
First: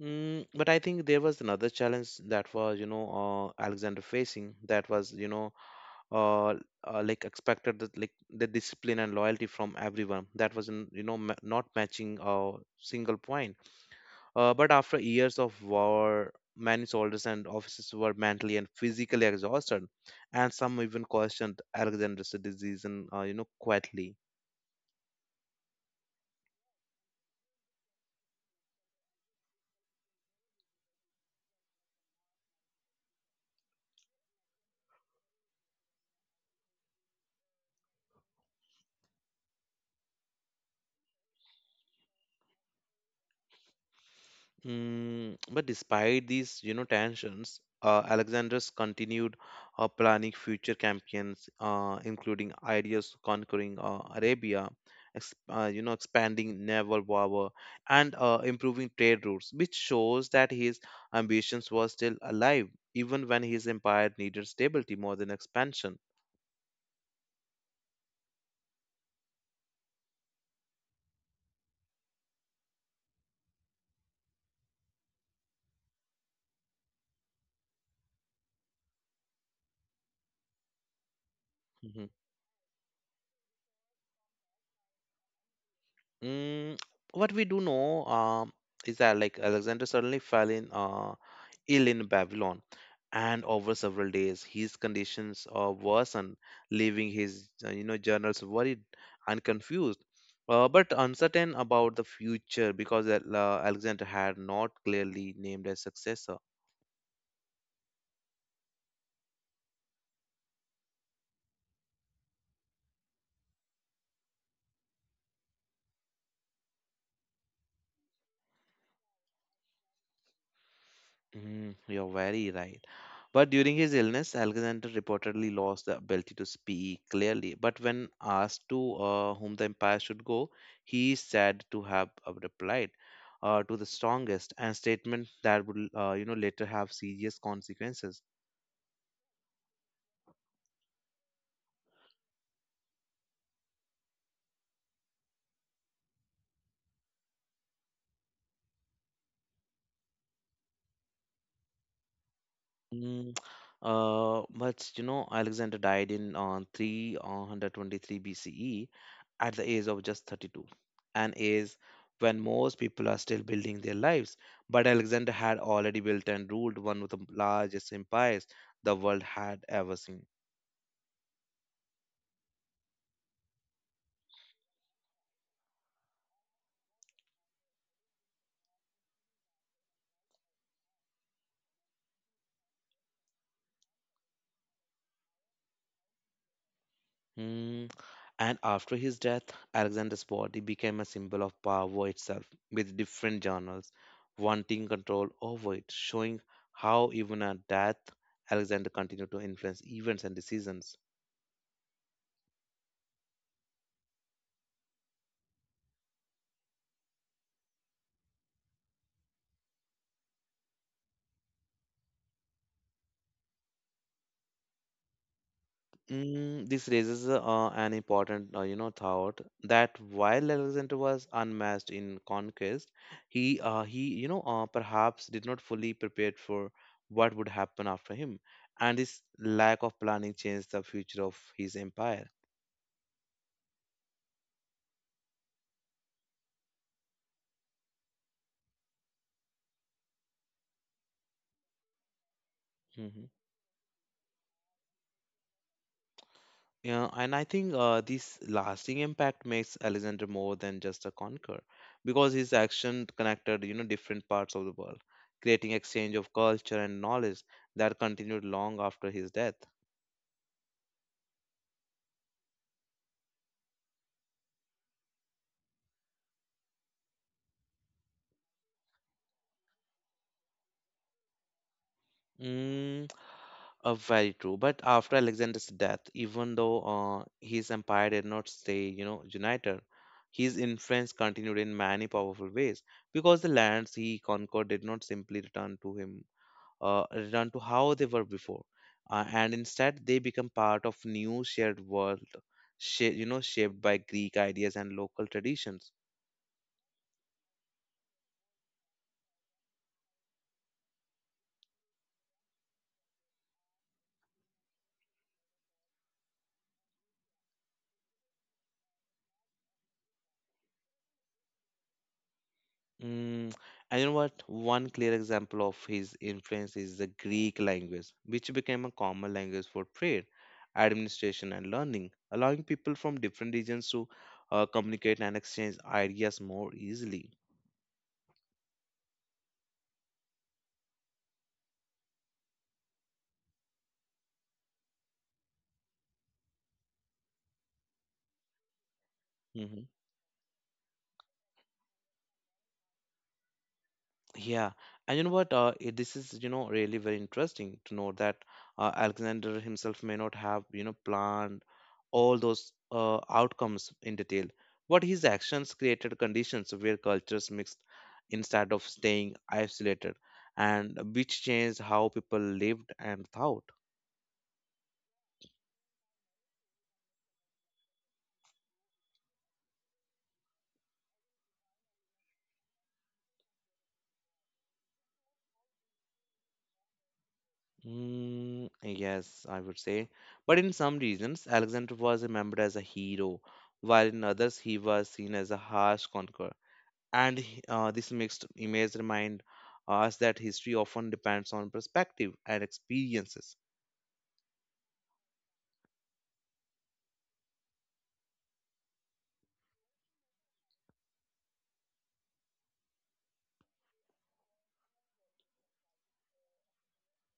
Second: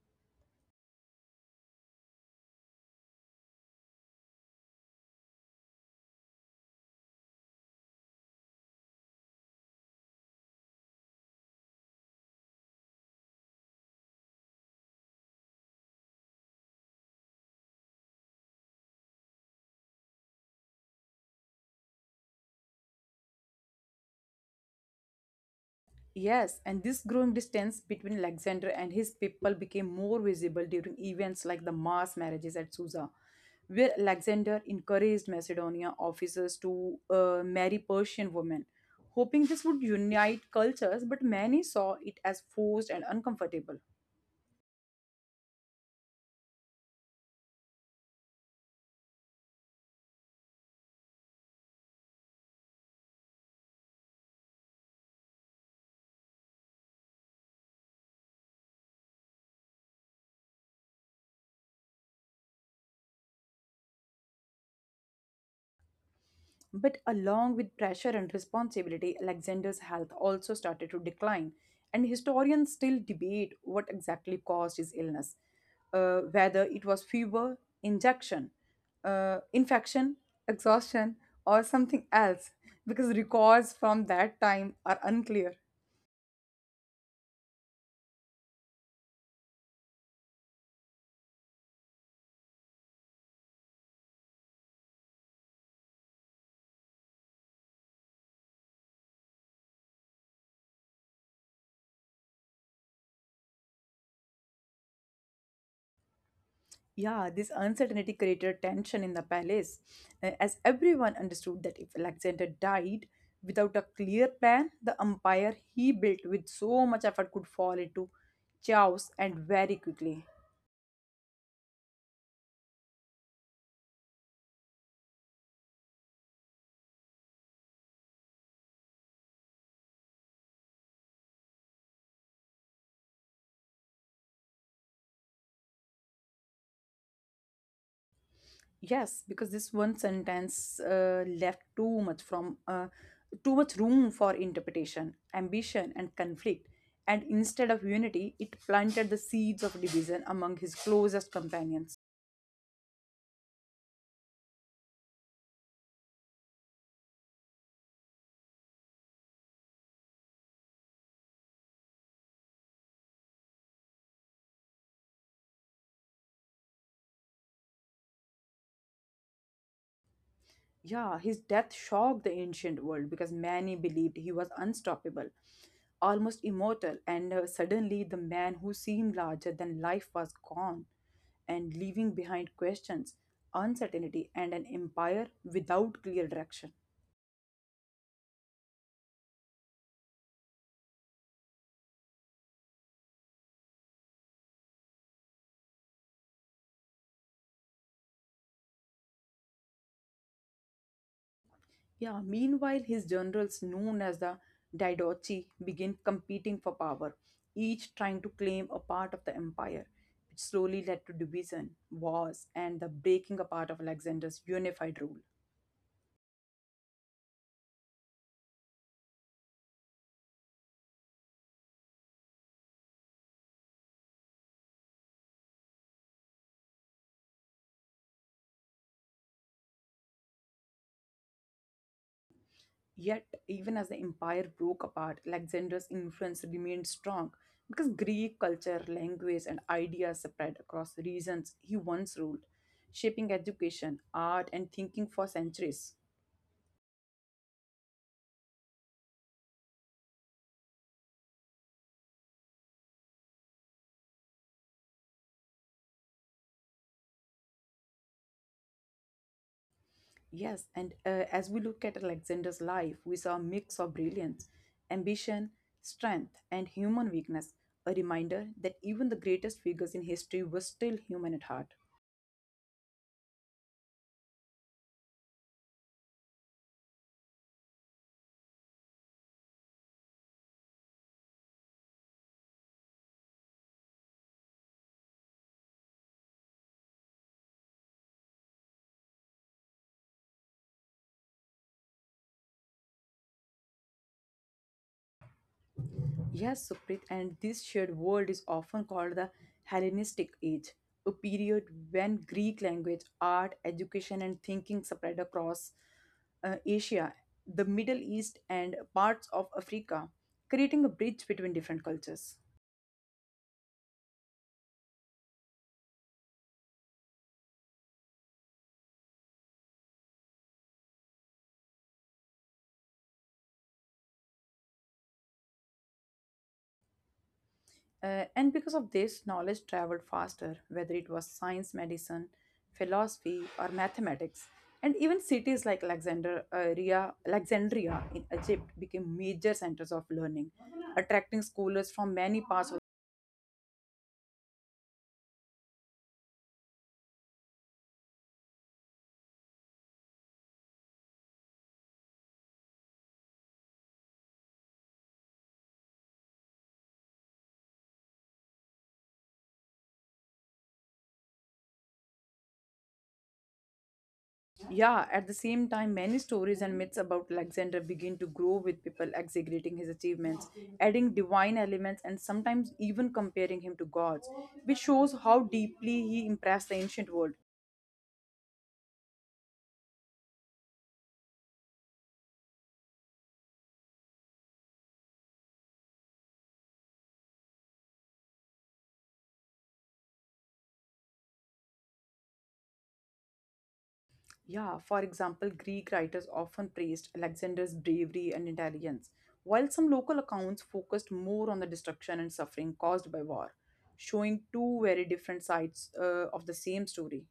Speaker 1: But I think there was another challenge that was, you know, Alexander facing. That was, you know, uh, like expected, that like the discipline and loyalty from everyone that was in, you know not matching a single point. But after years of war, many soldiers and officers were mentally and physically exhausted, and some even questioned Alexander's decision, you know, quietly.
Speaker 2: Yes, and this growing distance between Alexander and his people became more visible during events like the mass marriages at Susa, where Alexander encouraged Macedonia officers to marry Persian women, hoping this would unite cultures, but many saw it as forced and uncomfortable.
Speaker 1: But despite these, you know, tensions, Alexander's continued planning future campaigns, including ideas conquering Arabia, you know, expanding naval power, and improving trade routes, which shows that his ambitions were still alive, even when his empire needed stability more than expansion.
Speaker 2: But along with pressure and responsibility, Alexander's health also started to decline, and historians still debate what exactly caused his illness, whether it was fever, injection, infection, exhaustion, or something
Speaker 1: Mhm.
Speaker 2: else, because records from that time are unclear.
Speaker 1: Mm, what we do know, is that like Alexander suddenly fell in. Ill in Babylon, and over several days his conditions worsened, leaving his you know journals worried and confused, but uncertain about the future because Alexander had not clearly named a successor.
Speaker 2: Yeah, this uncertainty created tension in the palace, as everyone understood that if Alexander died without a clear plan, the empire he built with so much effort could fall into chaos and very quickly.
Speaker 1: Mm, you're very right. But during his illness, Alexander reportedly lost the ability to speak clearly. But when asked to whom the empire should go, he is said to have replied, to the strongest, and statement that would you know later have serious consequences.
Speaker 2: Yes, because this one sentence left too much room for interpretation, ambition, and conflict, and instead of unity, it planted the seeds of division among his closest companions.
Speaker 1: Mm, but you know, Alexander died in 323 BCE at the age of just 32, an age when most people are still building their lives. But Alexander had already built and ruled one of the largest empires the world had ever seen.
Speaker 2: Yeah, his death shocked the ancient world because many believed he was unstoppable, almost immortal, and suddenly the man who seemed larger than life was gone and leaving behind questions, uncertainty, and an empire without clear direction.
Speaker 1: Hmm. And after his death, Alexander's body became a symbol of power itself, with different journals wanting control over it, showing how even at death, Alexander continued to influence events and decisions.
Speaker 2: Yeah, meanwhile, his generals, known as the Didochi, begin competing for power, each trying to claim a part of the empire, which slowly led to division, wars, and the breaking apart of Alexander's unified rule.
Speaker 1: This raises an important, you know, thought that while Alexander was unmatched in conquest, he you know, perhaps did not fully prepare for what would happen after him, and his lack of planning changed the future of his empire.
Speaker 2: Yet, even as the empire broke apart, Alexander's influence remained strong because Greek culture, language, and ideas spread across the regions he once ruled,
Speaker 1: Mhm.
Speaker 2: shaping education, art, and thinking for centuries.
Speaker 1: Yeah, and I think this lasting impact makes Alexander more than just a conqueror, because his action connected, you know, different parts of the world, creating exchange of culture and knowledge that continued long after his death.
Speaker 2: Yes, and as we look at Alexander's life, we saw a mix of brilliance, ambition, strength, and human weakness, a reminder that even the greatest figures in history were still human at heart.
Speaker 1: Mm, Very true. But after Alexander's death, even though his empire did not stay, you know, united, his influence continued in many powerful ways because the lands he conquered did not simply return to him return to how they were before, and instead they become part of new shared world, you know, shaped by Greek ideas and local traditions.
Speaker 2: Yes, Suprit, and this shared world is often called the Hellenistic Age, a period when Greek language, art, education, and thinking spread across Asia, the Middle East, and parts of Africa, creating a bridge between different cultures.
Speaker 1: Mm, and you know what? One clear example of his influence is the Greek language, which became a common language for trade, administration, and learning, allowing people from different regions to communicate and exchange ideas more easily.
Speaker 2: And because of this, knowledge traveled faster, whether it was science, medicine, philosophy, or mathematics. And even cities like Alexandria in Egypt became major
Speaker 1: Mm-hmm.
Speaker 2: centers of learning, attracting scholars from many parts of
Speaker 1: Yeah, and you know what? This is, you know, really very interesting to know that Alexander himself may not have, you know, planned all those outcomes in detail, but his actions created conditions where cultures mixed instead of staying isolated, and which changed how people lived and thought.
Speaker 2: yeah, at the same time, many stories and myths about Alexander begin to grow with people exaggerating his achievements, adding divine elements, and sometimes even comparing him to gods, which shows how deeply he impressed the ancient world.
Speaker 1: Mm, yes, I would say. But in some regions, Alexander was remembered as a hero, while in others, he was seen as a harsh conqueror, and this mixed image remind us that history often depends on perspective and experiences.
Speaker 2: Yeah, for example, Greek writers often praised Alexander's bravery and intelligence, while some local accounts focused more on the destruction and suffering caused by war, showing two very different sides of the same story.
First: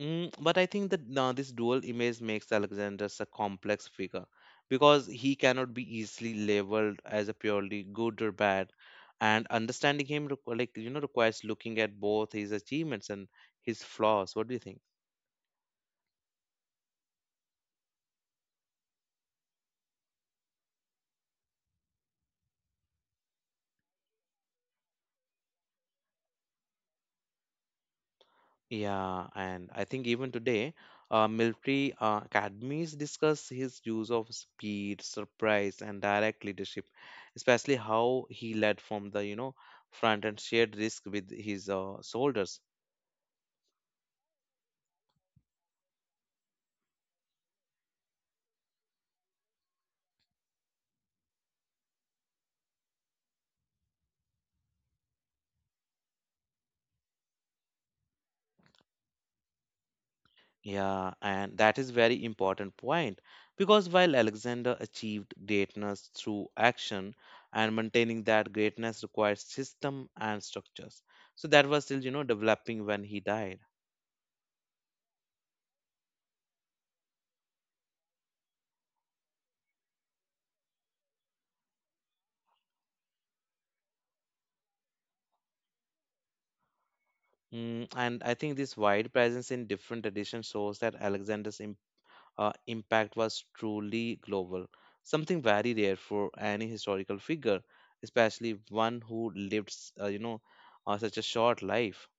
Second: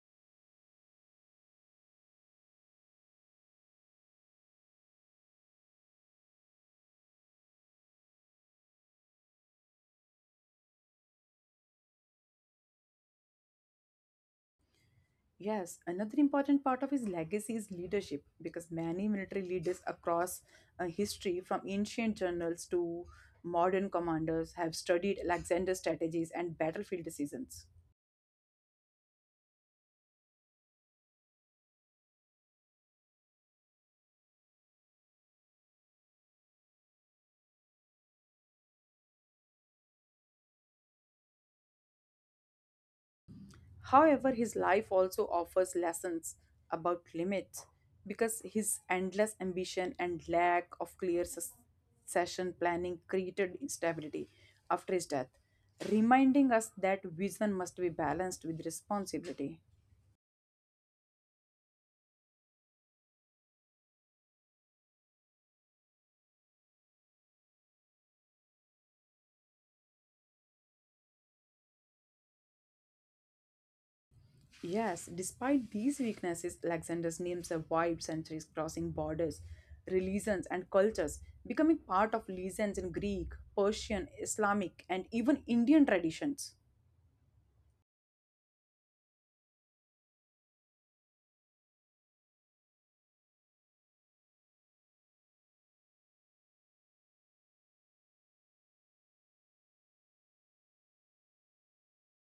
Speaker 1: But I think that this dual image makes Alexander a complex figure because he cannot be easily labeled as a purely good or bad, and understanding him like you know requires looking at both his achievements and his flaws. What do you think?
Speaker 2: Yes, another important part of his legacy is leadership because many military leaders across history, from ancient generals to modern commanders, have studied Alexander's strategies and battlefield decisions.
Speaker 1: Yeah, and I think even today, military academies discuss his use of speed, surprise, and direct leadership, especially how he led from the, you know, front and shared risk with his soldiers.
Speaker 2: However, his life also offers lessons about limits because his endless ambition and lack of clear succession planning created instability after his death, reminding us that vision must be balanced with responsibility.
Speaker 1: Yeah, and that is very important point because while Alexander achieved greatness through action, and maintaining that greatness requires system and structures. So that was still, you know, developing when he died.
Speaker 2: Yes, despite these weaknesses, Alexander's name survived centuries crossing borders, religions, and cultures, becoming part of legends in Greek, Persian, Islamic, and even Indian traditions.
Speaker 1: And I think this wide presence in different editions shows that Alexander's impact was truly global, something very rare for any historical figure, especially one who lived, you know, such a short life.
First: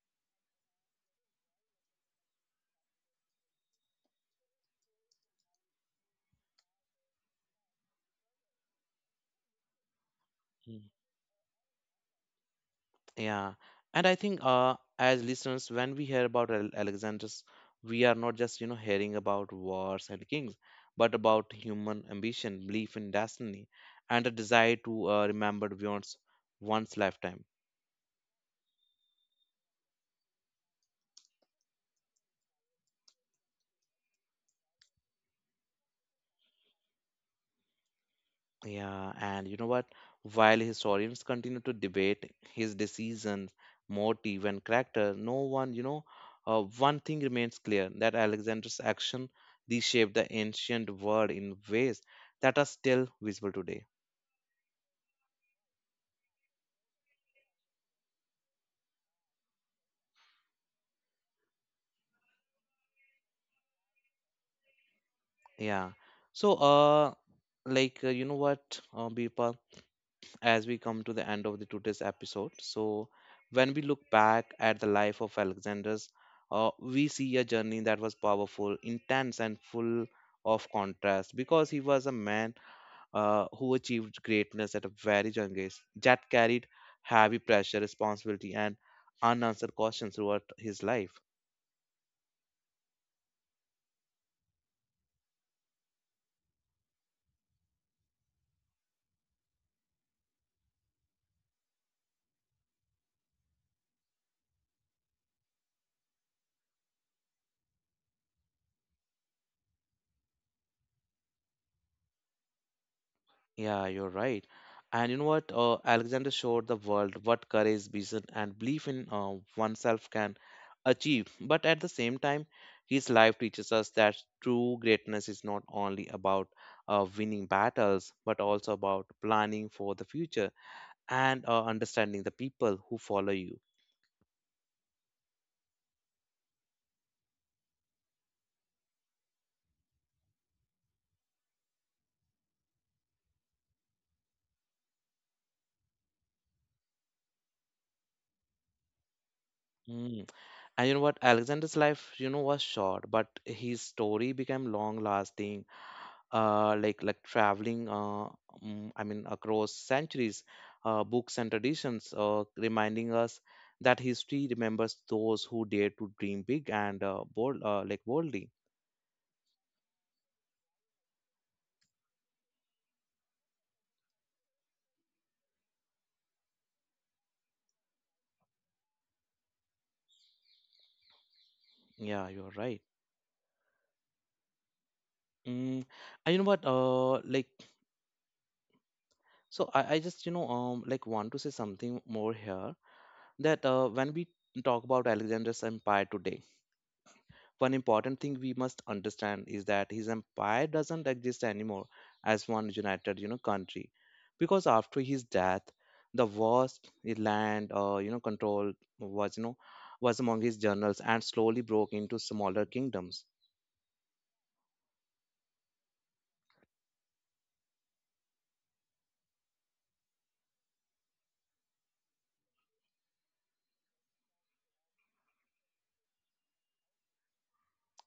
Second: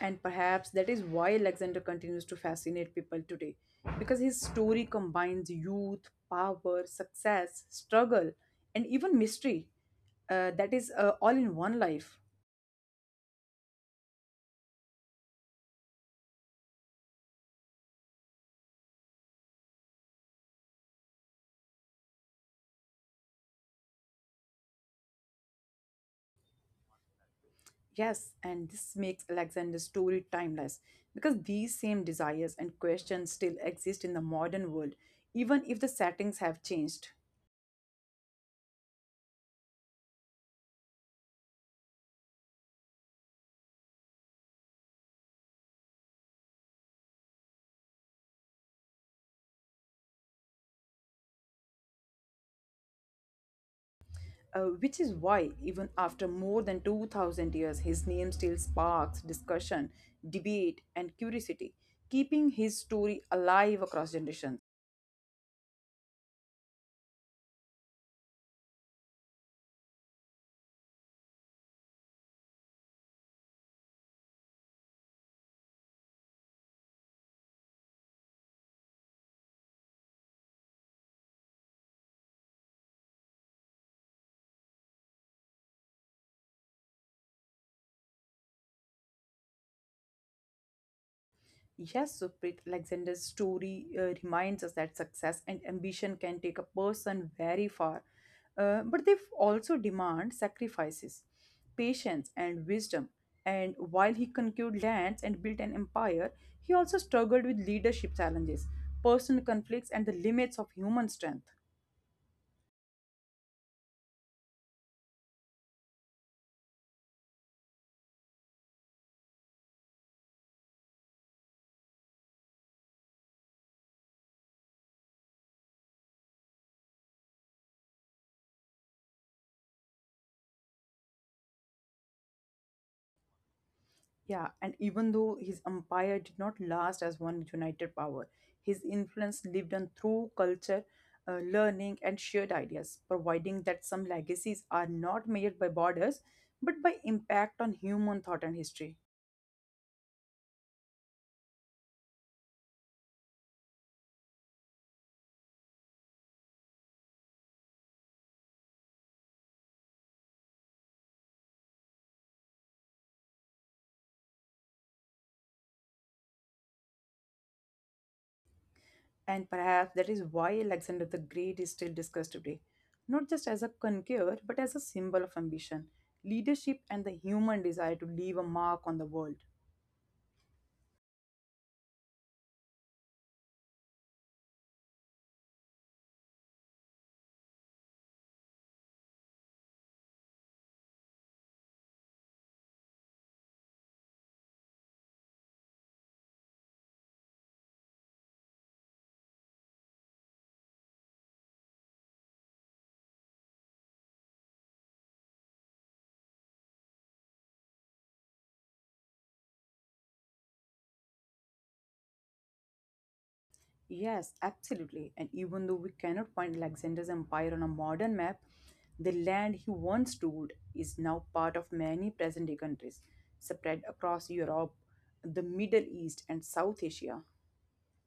Speaker 2: And perhaps that is why Alexander continues to fascinate people today, because his story combines youth, power, success, struggle, and even mystery. Uh, that
Speaker 1: Mm.
Speaker 2: is uh, all in one life.
Speaker 1: Yeah, and I think as listeners, when we hear about Alexander's, we are not just you know hearing about wars and kings, but about human ambition, belief in destiny, and a desire to remember beyond one's lifetime.
Speaker 2: Yes, and this makes Alexander's story timeless, because these same desires and questions still exist in the modern world, even if the settings have changed.
Speaker 1: Yeah, and you know what? While historians continue to debate his decisions, motive, and character, no one, you know, one thing remains clear that Alexander's action reshaped the ancient world in ways that are still visible today.
Speaker 2: Which is why, even after more than 2000 years, his name still sparks discussion, debate, and curiosity, keeping his story alive across generations.
Speaker 1: Yeah. So you know what, Birpal? As we come to the end of the today's episode. So, when we look back at the life of Alexander's, we see a journey that was powerful, intense, and full of contrast, because he was a man who achieved greatness at a very young age, that carried heavy pressure, responsibility, and unanswered questions throughout his life.
Speaker 2: Yes, Supreet Alexander's story reminds us that success and ambition can take a person very far, but they also demand sacrifices, patience, and wisdom. And while he conquered lands and built an empire, he also struggled with leadership challenges, personal conflicts, and the limits of human strength.
Speaker 1: Yeah, you're right. And you know what? Alexander showed the world what courage, vision, and belief in oneself can achieve. But at the same time, his life teaches us that true greatness is not only about winning battles, but also about planning for the future and understanding the people who follow you.
Speaker 2: Yeah, and even though his empire did not last as one united power, his influence lived on through culture, learning, and shared ideas, providing that some legacies are not measured by borders but by impact on human thought and history.
Speaker 1: Mm. And you know what? Alexander's life, you know, was short, but his story became long lasting, like traveling I mean across centuries, books and traditions, reminding us that history remembers those who dare to dream big and boldly.
Speaker 2: And perhaps that is why Alexander the Great is still discussed today, not just as a conqueror but as a symbol of ambition, leadership, and the human desire to leave a mark on the world.
Speaker 1: Yeah, you're right. Mm, and you know what, so I just you know want to say something more here, that when we talk about Alexander's empire today. One important thing we must understand is that his empire doesn't exist anymore as one united, you know, country, because after his death, the vast land, you know, control was, you know, was among his generals and slowly broke into smaller kingdoms.
Speaker 2: Yes, absolutely. And even though we cannot find Alexander's empire on a modern map, the land he once ruled is now part of many present day countries, spread across Europe, the Middle East, and South Asia.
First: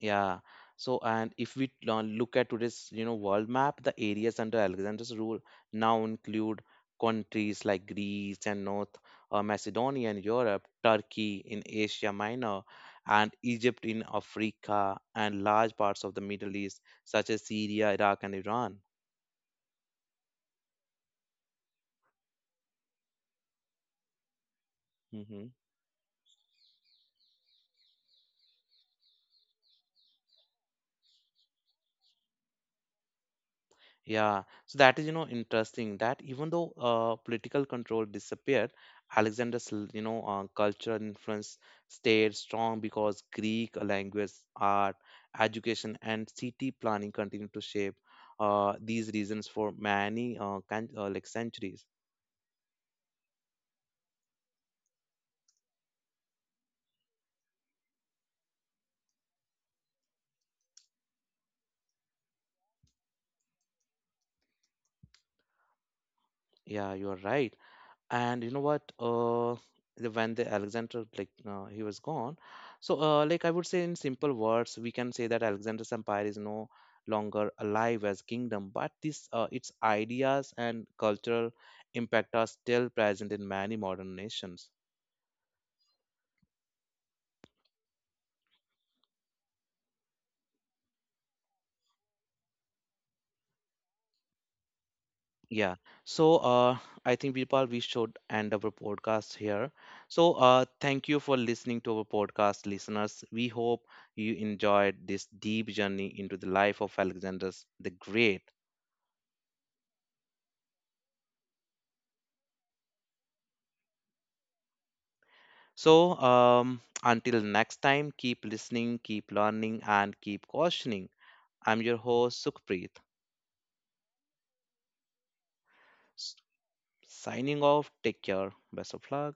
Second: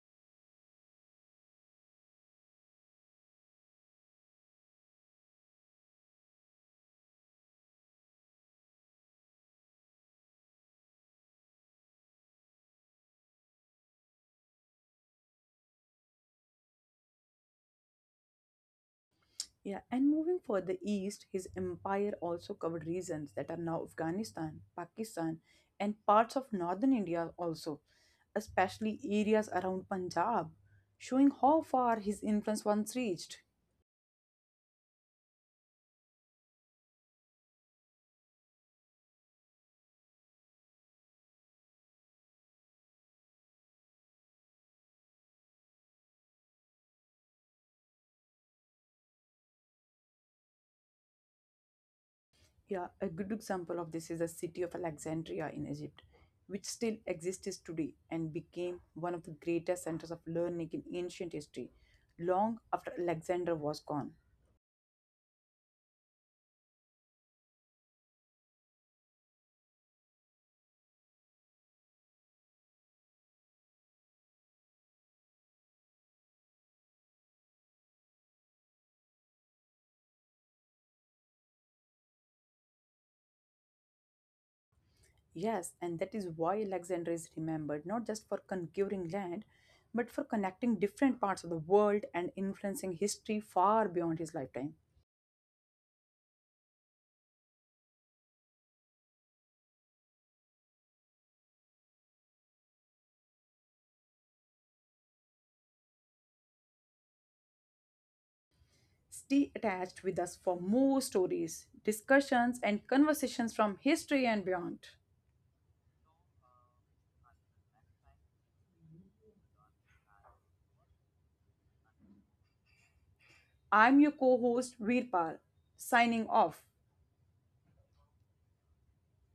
Speaker 1: Yeah. So, and if we look at today's, you know, world map, the areas under Alexander's rule now include countries like Greece and North Macedonia in Europe, Turkey in Asia Minor, and Egypt in Africa, and large parts of the Middle East, such as Syria, Iraq, and Iran.
Speaker 2: Yeah, and moving further east, his empire also covered regions that are now Afghanistan, Pakistan,
Speaker 1: Hmm.
Speaker 2: and parts of northern India also, especially areas around Punjab, showing how far his influence once reached.
Speaker 1: Yeah, so that is, you know, interesting that even though political control disappeared, Alexander's you know, cultural influence stayed strong because Greek language, art, education, and city planning continued to shape these regions for many like centuries.
Speaker 2: Yeah, a good example of this is the city of Alexandria in Egypt, which still exists today and became one of the greatest centers of learning in ancient history long after Alexander was gone.
Speaker 1: Yeah, you are right. And you know what, when the Alexander, he was gone, so, like I would say in simple words, we can say that Alexander's empire is no longer alive as kingdom, but this its ideas and cultural impact are still present in many modern nations.
Speaker 2: Yes, and that is why Alexandria is remembered not just for conquering land, but for connecting different parts of the world and influencing history far beyond his lifetime.
Speaker 1: Yeah, so, I think people we should end our podcast here. So, thank you for listening to our podcast listeners. We hope you enjoyed this deep journey into the life of Alexander the Great.
Speaker 2: Stay attached with us for more stories, discussions, and conversations from history and beyond.
Speaker 1: So, until next time, keep listening, keep learning, and keep questioning. I'm your host, Sukhpreet.
Speaker 2: I'm your co host, Veerpal, signing
Speaker 1: S-
Speaker 2: off.
Speaker 1: Signing off. Take care. Best of luck.